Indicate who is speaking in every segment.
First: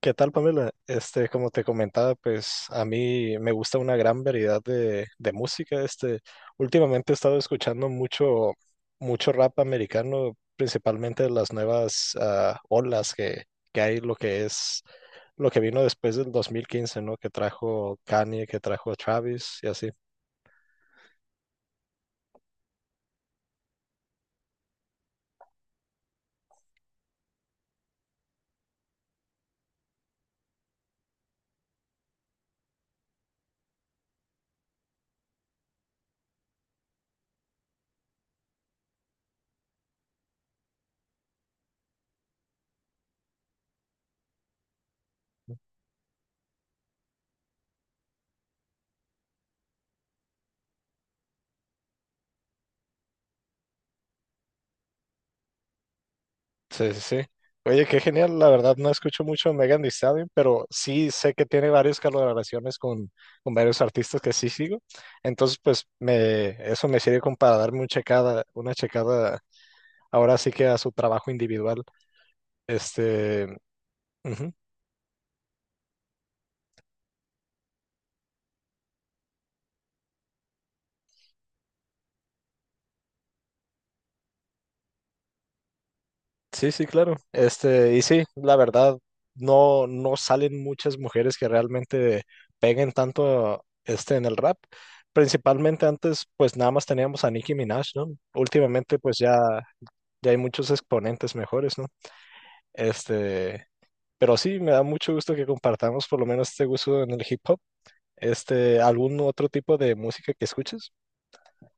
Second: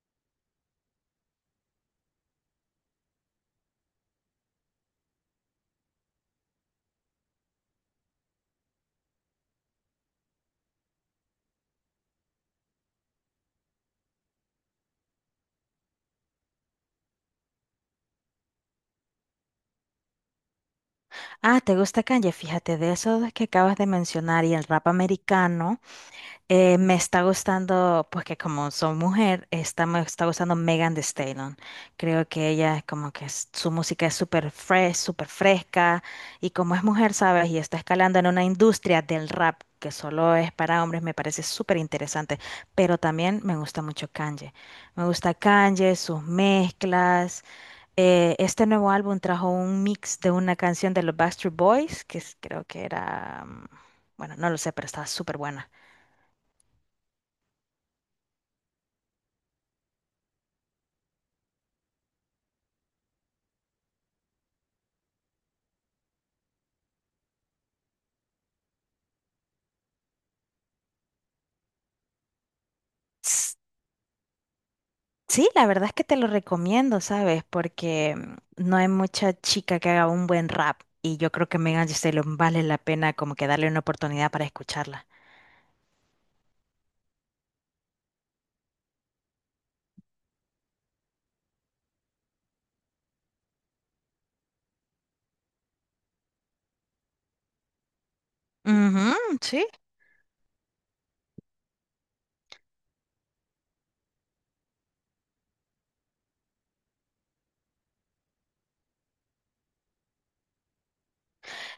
Speaker 1: ¿Qué tal, Pamela? Este, como te comentaba, pues a mí me gusta una gran variedad de música. Este, últimamente he estado escuchando mucho, mucho rap americano, principalmente de las nuevas olas que hay, lo que es, lo que vino después del 2015, ¿no? Que trajo Kanye, que trajo Travis y así.
Speaker 2: Ah, ¿te gusta Kanye? Fíjate, de esos que acabas de mencionar y el rap americano, me está gustando, pues que como soy mujer, me está gustando Megan Thee Stallion. Creo que ella es como que su música es súper fresh, súper fresca, y como es mujer, ¿sabes? Y está escalando en una industria del rap que solo es para hombres, me parece súper interesante. Pero también me gusta mucho Kanye. Me gusta Kanye, sus mezclas. Este nuevo álbum trajo un mix de una canción de los Backstreet Boys, que creo que era, bueno, no lo sé, pero estaba súper buena.
Speaker 1: Sí, sí, sí. Oye, qué genial. La verdad no escucho mucho a Megan Thee Stallion, pero sí sé que tiene varias colaboraciones con varios artistas que sí sigo. Entonces, pues eso me sirve como para darme una checada ahora sí que a su trabajo individual. Este,
Speaker 2: S-
Speaker 1: ujú.
Speaker 2: Sí, la verdad es que te lo recomiendo, ¿sabes? Porque no hay mucha chica que haga un buen rap y yo creo que Megan Thee Stallion vale la pena como que darle una oportunidad para escucharla.
Speaker 1: Sí, sí, claro. Este, y sí, la verdad no, no salen muchas mujeres que realmente peguen tanto este en el rap. Principalmente antes, pues nada más teníamos a Nicki Minaj, ¿no? Últimamente,
Speaker 2: Ujú,
Speaker 1: pues ya
Speaker 2: sí.
Speaker 1: ya hay muchos exponentes mejores, ¿no? Este, pero sí, me da mucho gusto que compartamos por lo menos este gusto en el hip hop. Este, ¿algún otro tipo de música que escuches?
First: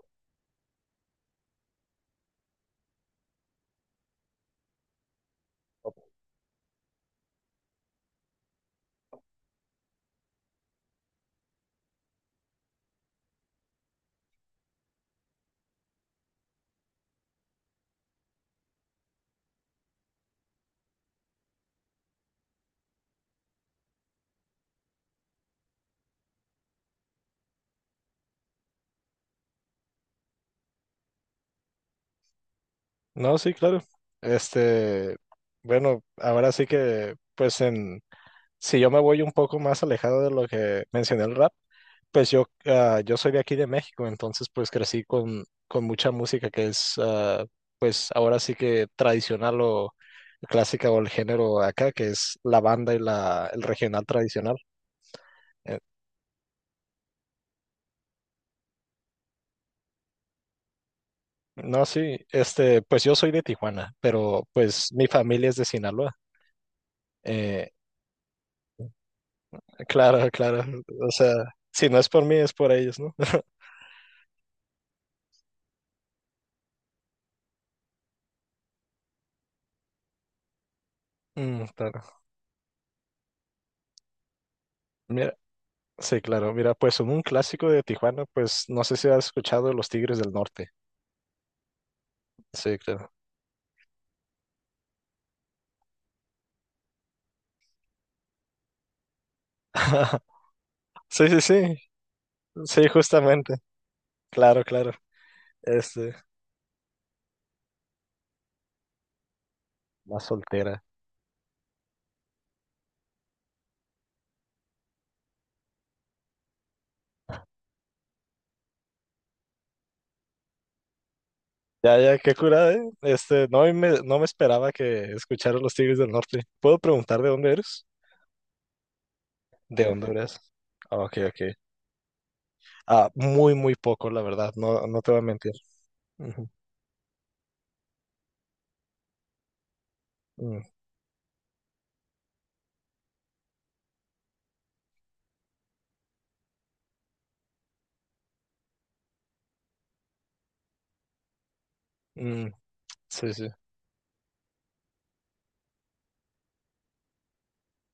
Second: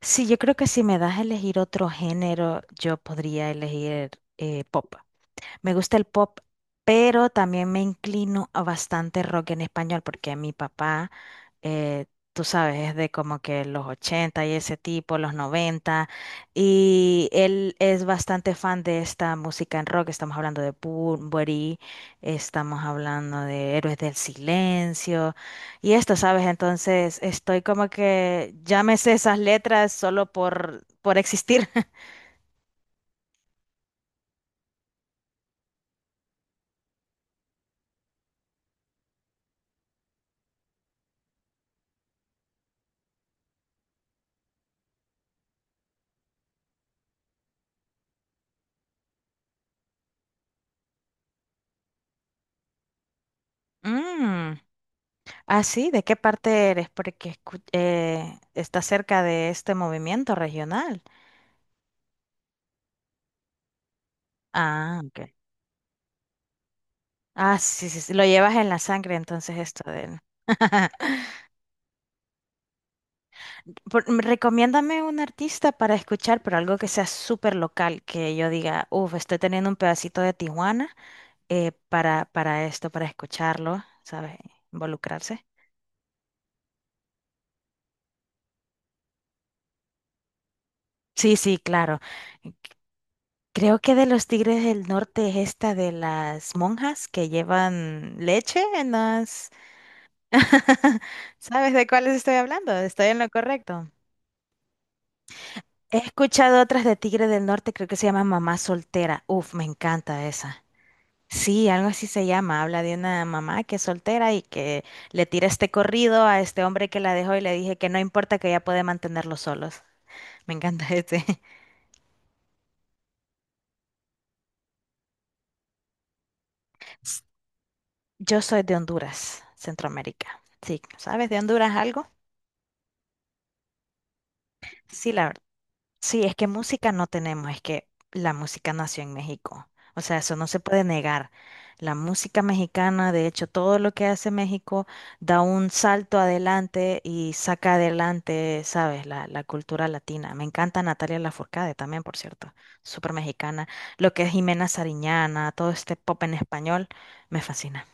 Speaker 2: Sí, yo creo que si me das a elegir otro género, yo podría elegir pop. Me gusta
Speaker 1: Ok.
Speaker 2: el pop, pero también me inclino a bastante rock en español porque mi papá, eh, tú sabes, es de como que los 80 y ese tipo, los 90, y él es bastante fan de esta música en rock. Estamos hablando de Bunbury, estamos hablando de Héroes del Silencio y esto, ¿sabes? Entonces estoy como que ya me sé esas letras solo por existir.
Speaker 1: No, sí, claro. Este, bueno, ahora sí que, pues en si yo me voy un poco más alejado de lo que mencioné el rap, pues yo soy de aquí de México, entonces pues crecí con mucha música que es pues ahora sí que tradicional o clásica o el género acá, que es la banda y el regional
Speaker 2: Mm.
Speaker 1: tradicional.
Speaker 2: Ah,
Speaker 1: Eh,
Speaker 2: sí, ¿de qué parte eres? Porque está cerca de este movimiento regional.
Speaker 1: no, sí, este, pues yo soy de Tijuana, pero pues
Speaker 2: Ah,
Speaker 1: mi
Speaker 2: ok.
Speaker 1: familia es de Sinaloa.
Speaker 2: Ah,
Speaker 1: Eh,
Speaker 2: sí, sí, sí, lo llevas en la sangre entonces esto de...
Speaker 1: claro, claro, o sea, si no es por mí es por ellos, ¿no?
Speaker 2: Recomiéndame un artista para escuchar, pero algo que sea súper local, que yo diga, uff, estoy teniendo un pedacito de Tijuana
Speaker 1: Mm, claro.
Speaker 2: para esto, para escucharlo, ¿sabes?
Speaker 1: Mira,
Speaker 2: Involucrarse.
Speaker 1: sí, claro. Mira, pues en un clásico de Tijuana, pues no sé si has escuchado Los Tigres del Norte.
Speaker 2: Sí, sí, claro.
Speaker 1: Sí, claro.
Speaker 2: Creo que de los Tigres del Norte es esta de las monjas que llevan leche en las...
Speaker 1: Sí, sí,
Speaker 2: ¿Sabes
Speaker 1: sí.
Speaker 2: de cuáles estoy hablando?
Speaker 1: Sí,
Speaker 2: Estoy en lo
Speaker 1: justamente.
Speaker 2: correcto.
Speaker 1: Claro, claro.
Speaker 2: He
Speaker 1: Este,
Speaker 2: escuchado otras de Tigre del Norte, creo que se llama Mamá Soltera. Uf, me
Speaker 1: la
Speaker 2: encanta esa.
Speaker 1: soltera.
Speaker 2: Sí, algo así se llama. Habla de una mamá que es soltera y que le tira este corrido a este hombre que la dejó y le dije que no importa que ella puede mantenerlos solos. Me encanta este.
Speaker 1: Ya, ya, qué curada, ¿eh? Este, no me esperaba que escucharas Los Tigres del Norte. ¿Puedo preguntar de dónde eres?
Speaker 2: Yo soy de Honduras,
Speaker 1: De Honduras.
Speaker 2: Centroamérica. Sí,
Speaker 1: Ah, ok,
Speaker 2: ¿sabes de
Speaker 1: ok.
Speaker 2: Honduras algo?
Speaker 1: Ah, muy, muy poco, la verdad. No, no te
Speaker 2: Sí,
Speaker 1: voy a
Speaker 2: la verdad.
Speaker 1: mentir.
Speaker 2: Sí, es que
Speaker 1: Ujú.
Speaker 2: música no tenemos, es que la música nació en México. O sea, eso no se
Speaker 1: Mm,
Speaker 2: puede negar. La música mexicana, de hecho, todo lo que hace México da un salto adelante y saca adelante, ¿sabes? La cultura latina. Me encanta Natalia Lafourcade también, por
Speaker 1: mm,
Speaker 2: cierto, súper
Speaker 1: sí, sí.
Speaker 2: mexicana. Lo que es Jimena Sariñana, todo este pop en español, me fascina.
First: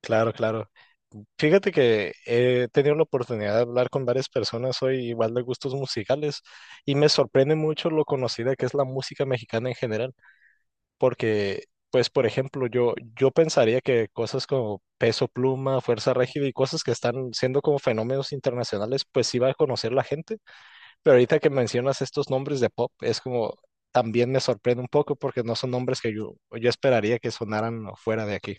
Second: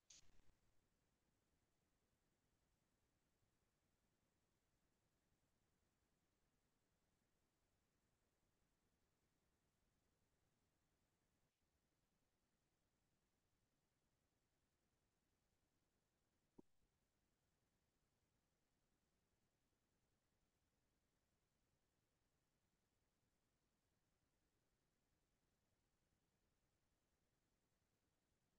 Speaker 1: Claro, claro. Fíjate que he tenido la oportunidad de hablar con varias personas hoy, igual de gustos musicales, y me sorprende mucho lo conocida que es la música mexicana en general, porque, pues, por ejemplo, yo pensaría que cosas como Peso Pluma, Fuerza Régida y cosas que están siendo como fenómenos internacionales, pues iba a conocer la gente, pero ahorita que mencionas estos nombres de pop, es como, también me sorprende un poco porque no son nombres que yo esperaría que sonaran fuera de aquí.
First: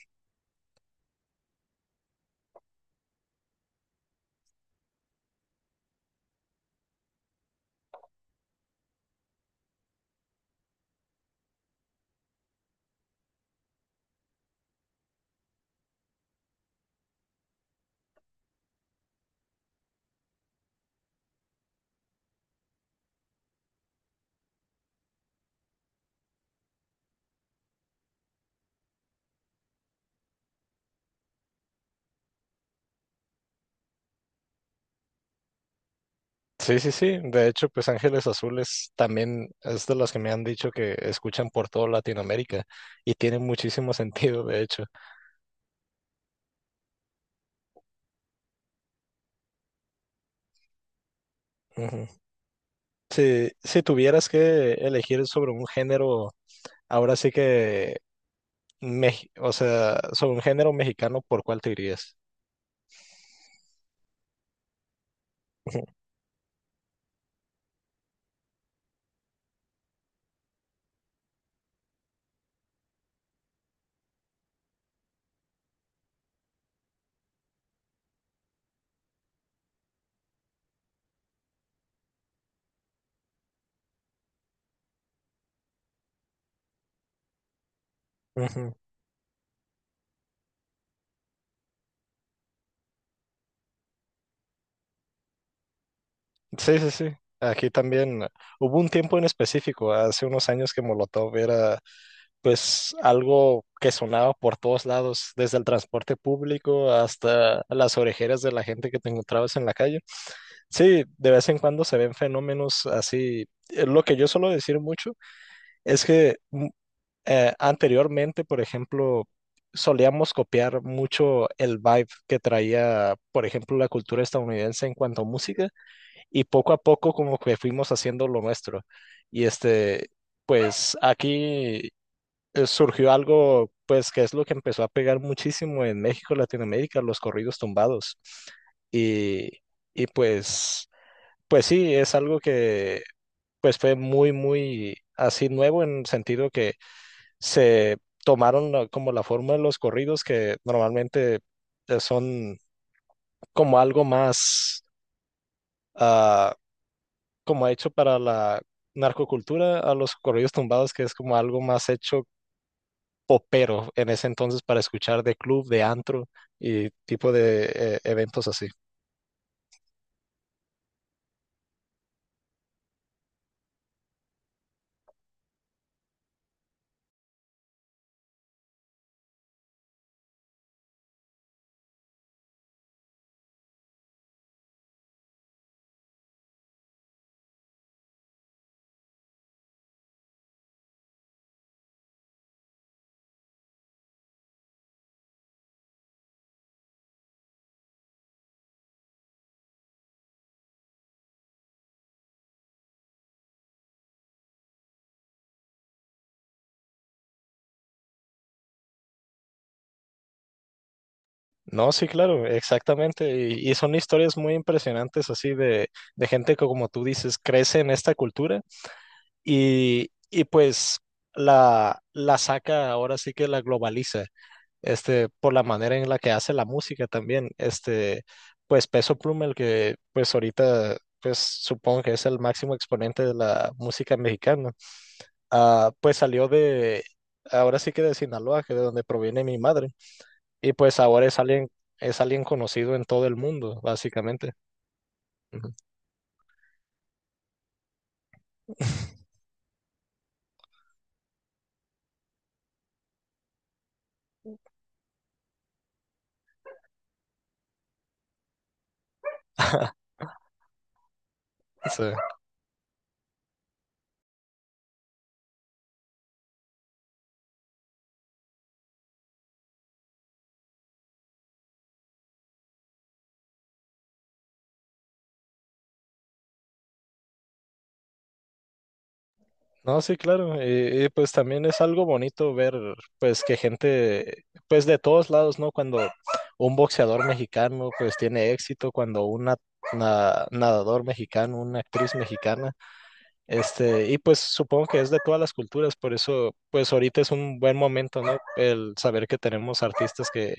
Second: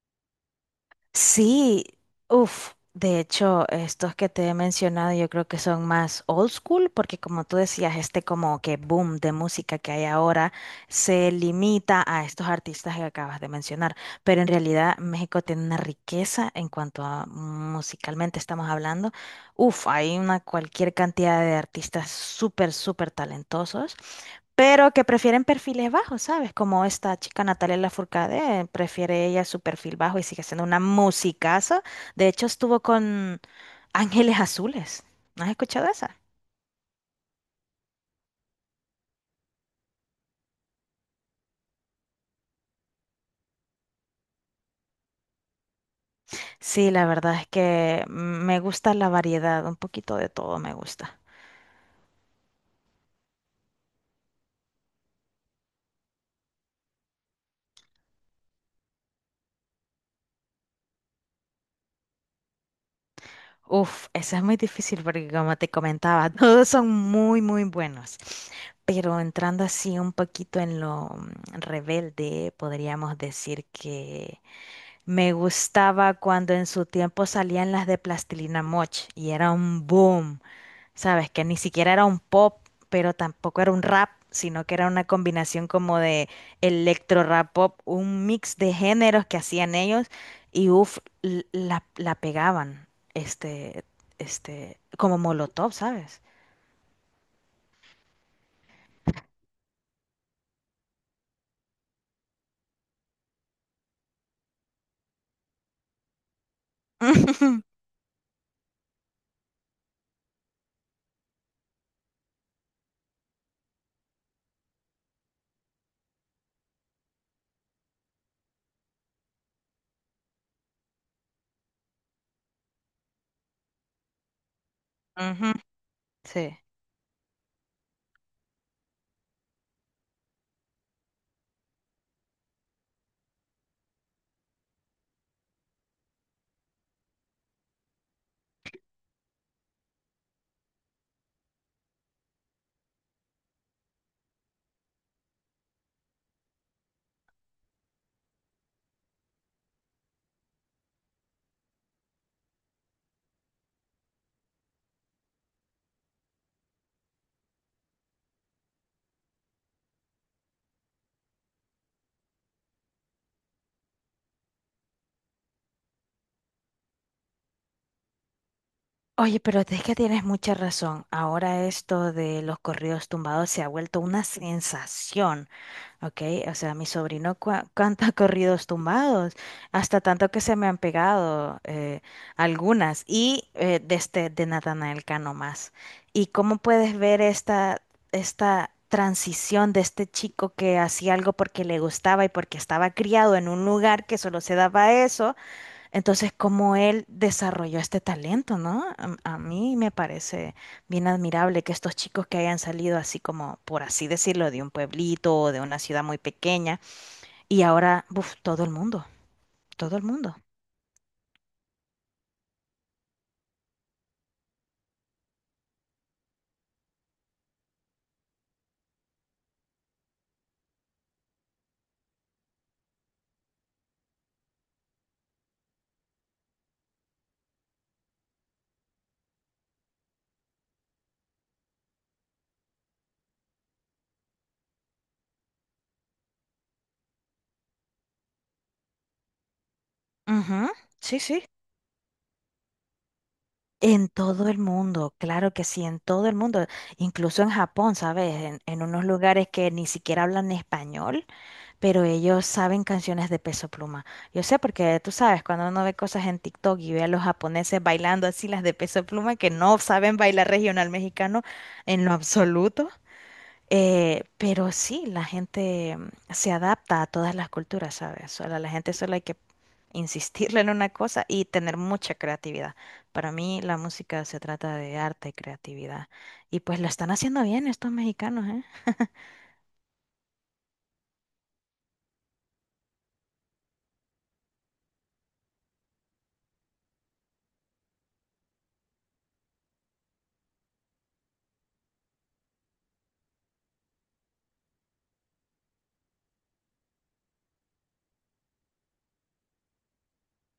Speaker 2: Sí, uff, de hecho, estos que te he mencionado yo creo que son más old school, porque como tú decías, este como que boom de música que hay ahora se limita a estos artistas que acabas de mencionar, pero en realidad México tiene una riqueza en cuanto a musicalmente estamos hablando. Uff, hay una cualquier cantidad de artistas súper, súper talentosos pero que prefieren perfiles bajos, ¿sabes? Como esta chica Natalia Lafourcade, prefiere ella su perfil bajo y sigue siendo una musicaza. De hecho, estuvo con Ángeles Azules. ¿No has escuchado esa?
Speaker 1: Sí, sí, sí. De hecho, pues Ángeles Azules también es de las que me han dicho que escuchan por toda Latinoamérica y tiene muchísimo sentido, de hecho.
Speaker 2: Sí, la verdad es que me gusta la variedad, un poquito de todo me gusta.
Speaker 1: Ujú. Si, si tuvieras que elegir sobre un género, ahora sí que, o sea, sobre un género mexicano, ¿por cuál te irías?
Speaker 2: Uf, esa es muy difícil porque como te
Speaker 1: Ujú.
Speaker 2: comentaba, todos son muy, muy buenos. Pero entrando así un poquito en lo rebelde, podríamos decir que me gustaba cuando en su tiempo salían las de Plastilina Moch y era un boom, ¿sabes? Que ni siquiera era un pop, pero tampoco era un rap, sino que era una combinación como de electro rap pop, un mix de
Speaker 1: Ujú.
Speaker 2: géneros que hacían ellos y uff, la pegaban, este, este, como Molotov, ¿sabes?
Speaker 1: Sí, sí, sí. Aquí también hubo un tiempo en específico, hace unos años que Molotov era pues algo que sonaba por todos lados, desde el transporte público hasta las orejeras de la gente que te encontrabas en la calle. Sí, de vez en cuando se ven fenómenos así. Lo que yo suelo decir mucho es que anteriormente, por ejemplo, solíamos copiar mucho el vibe que traía, por ejemplo, la cultura estadounidense en cuanto a
Speaker 2: Ujú,
Speaker 1: música, y
Speaker 2: sí.
Speaker 1: poco a poco como que fuimos haciendo lo nuestro. Y este, pues aquí surgió algo, pues, que es lo que empezó a pegar muchísimo en México, Latinoamérica, los corridos tumbados. Y, y pues, sí, es algo que pues fue muy, muy así nuevo en el sentido que se tomaron como la forma de los corridos que normalmente son como algo más ah, como hecho para la narcocultura, a los corridos tumbados, que es como algo más hecho popero en ese entonces para escuchar de club, de antro y tipo de eventos así.
Speaker 2: Oye, pero es que tienes mucha razón. Ahora esto de los corridos tumbados se ha vuelto una sensación. Ok, o sea, mi sobrino canta corridos tumbados, hasta tanto que se me han pegado algunas, y de este, de Natanael Cano más. ¿Y cómo puedes ver esta transición de este chico que hacía algo porque le gustaba y porque estaba criado en un lugar que solo se daba eso? Entonces, cómo él desarrolló este talento, ¿no? A mí me parece bien admirable que estos chicos que hayan salido así como, por así decirlo, de un pueblito o de una ciudad muy pequeña y ahora, buf, todo el mundo, todo el mundo.
Speaker 1: No, sí, claro, exactamente. Y son historias muy impresionantes así de gente que, como tú dices, crece en esta cultura y pues la saca, ahora sí que la globaliza, este, por la manera en la que hace la música también. Este, pues Peso Pluma, el que pues ahorita, pues supongo que es el máximo exponente de la música mexicana pues salió de, ahora sí que de Sinaloa, que de donde proviene mi madre,
Speaker 2: Ujú,
Speaker 1: y pues
Speaker 2: sí,
Speaker 1: ahora
Speaker 2: sí.
Speaker 1: es alguien conocido en todo el mundo,
Speaker 2: En todo
Speaker 1: básicamente.
Speaker 2: el mundo, claro que
Speaker 1: Ujú.
Speaker 2: sí, en todo el mundo, incluso en Japón, ¿sabes? En unos lugares que ni siquiera hablan español. Pero ellos saben canciones de Peso Pluma. Yo sé porque tú sabes, cuando uno ve cosas en TikTok y ve a los japoneses bailando así las de Peso Pluma que no saben bailar regional mexicano
Speaker 1: Sí.
Speaker 2: en lo absoluto, pero sí, la gente se adapta a todas las culturas, ¿sabes? Solo, a la gente solo hay que insistirle en una cosa y tener mucha creatividad. Para mí la música se trata de arte y creatividad. Y pues lo están haciendo bien estos mexicanos, ¿eh?
Speaker 1: No, sí, claro, y, pues también es algo bonito ver, pues que gente, pues de todos lados, ¿no? Cuando un boxeador mexicano, pues tiene éxito, cuando nadador mexicano, una actriz mexicana. Este, y pues supongo que es de todas las culturas, por eso pues ahorita es un buen momento, ¿no? El saber que tenemos artistas que,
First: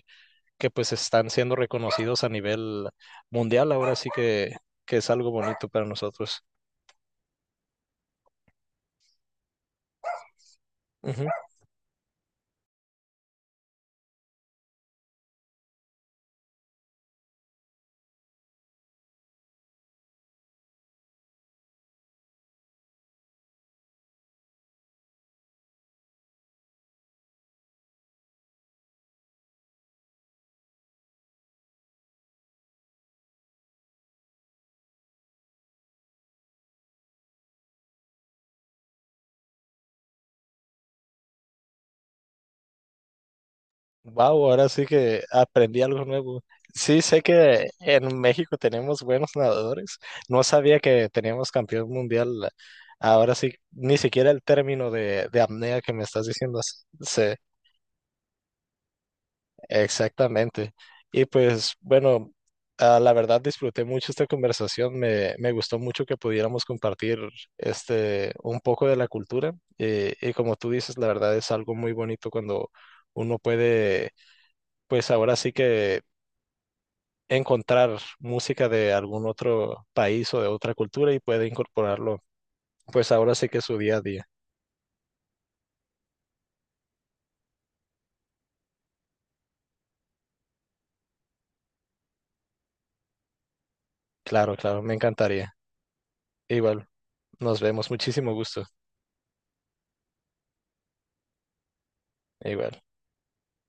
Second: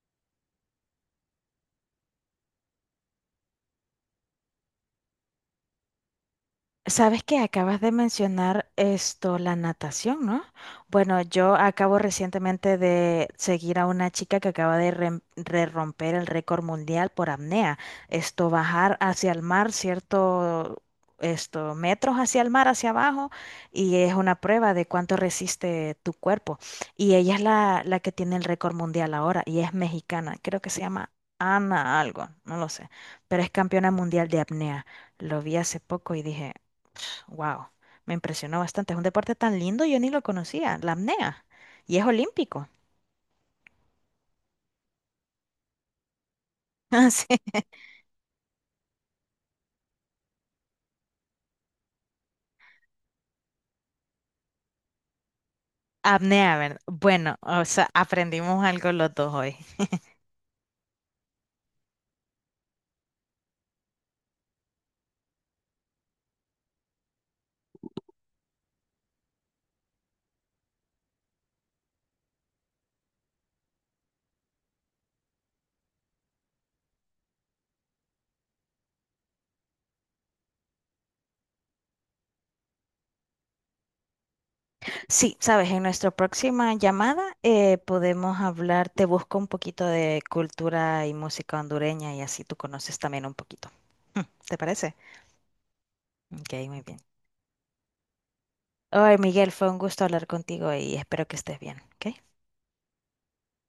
Speaker 1: que pues están siendo reconocidos a nivel mundial, ahora sí que es algo bonito para nosotros.
Speaker 2: Sabes que acabas de mencionar esto, la natación, ¿no? Bueno,
Speaker 1: Ujú.
Speaker 2: yo acabo recientemente de seguir a una chica que acaba de romper el récord mundial por apnea. Esto, bajar hacia el mar, cierto, esto, metros hacia el mar, hacia abajo, y es una prueba de cuánto resiste tu cuerpo. Y ella es la que tiene el récord mundial ahora, y es mexicana. Creo que se llama Ana algo, no lo sé, pero es campeona mundial de apnea. Lo vi hace poco y dije... Wow, me impresionó bastante. Es un deporte tan lindo, yo ni lo conocía, la apnea. Y es olímpico.
Speaker 1: Wow, ahora sí que aprendí algo nuevo. Sí,
Speaker 2: Ah,
Speaker 1: sé
Speaker 2: sí,
Speaker 1: que en México tenemos buenos nadadores. No sabía que teníamos campeón mundial. Ahora sí, ni siquiera el término de apnea que me estás
Speaker 2: apnea,
Speaker 1: diciendo.
Speaker 2: ¿verdad?
Speaker 1: Sí,
Speaker 2: Bueno, o sea, aprendimos algo los dos hoy.
Speaker 1: exactamente. Y pues bueno, la verdad disfruté mucho esta conversación. Me gustó mucho que pudiéramos compartir este un poco de la cultura. Y, como tú dices, la verdad es algo muy bonito cuando uno puede, pues ahora sí que encontrar música de algún otro país o de otra cultura y puede incorporarlo, pues ahora sí que es su día a día.
Speaker 2: Sí, sabes, en nuestra próxima llamada podemos hablar, te busco un poquito de cultura y música hondureña y así tú conoces también un poquito. Mm.
Speaker 1: Claro,
Speaker 2: ¿Te
Speaker 1: claro, me
Speaker 2: parece?
Speaker 1: encantaría.
Speaker 2: Ok, muy
Speaker 1: Igual,
Speaker 2: bien.
Speaker 1: nos vemos. Muchísimo gusto.
Speaker 2: Hoy, Miguel, fue un gusto hablar contigo y espero que estés bien, ¿ok?
Speaker 1: Igual.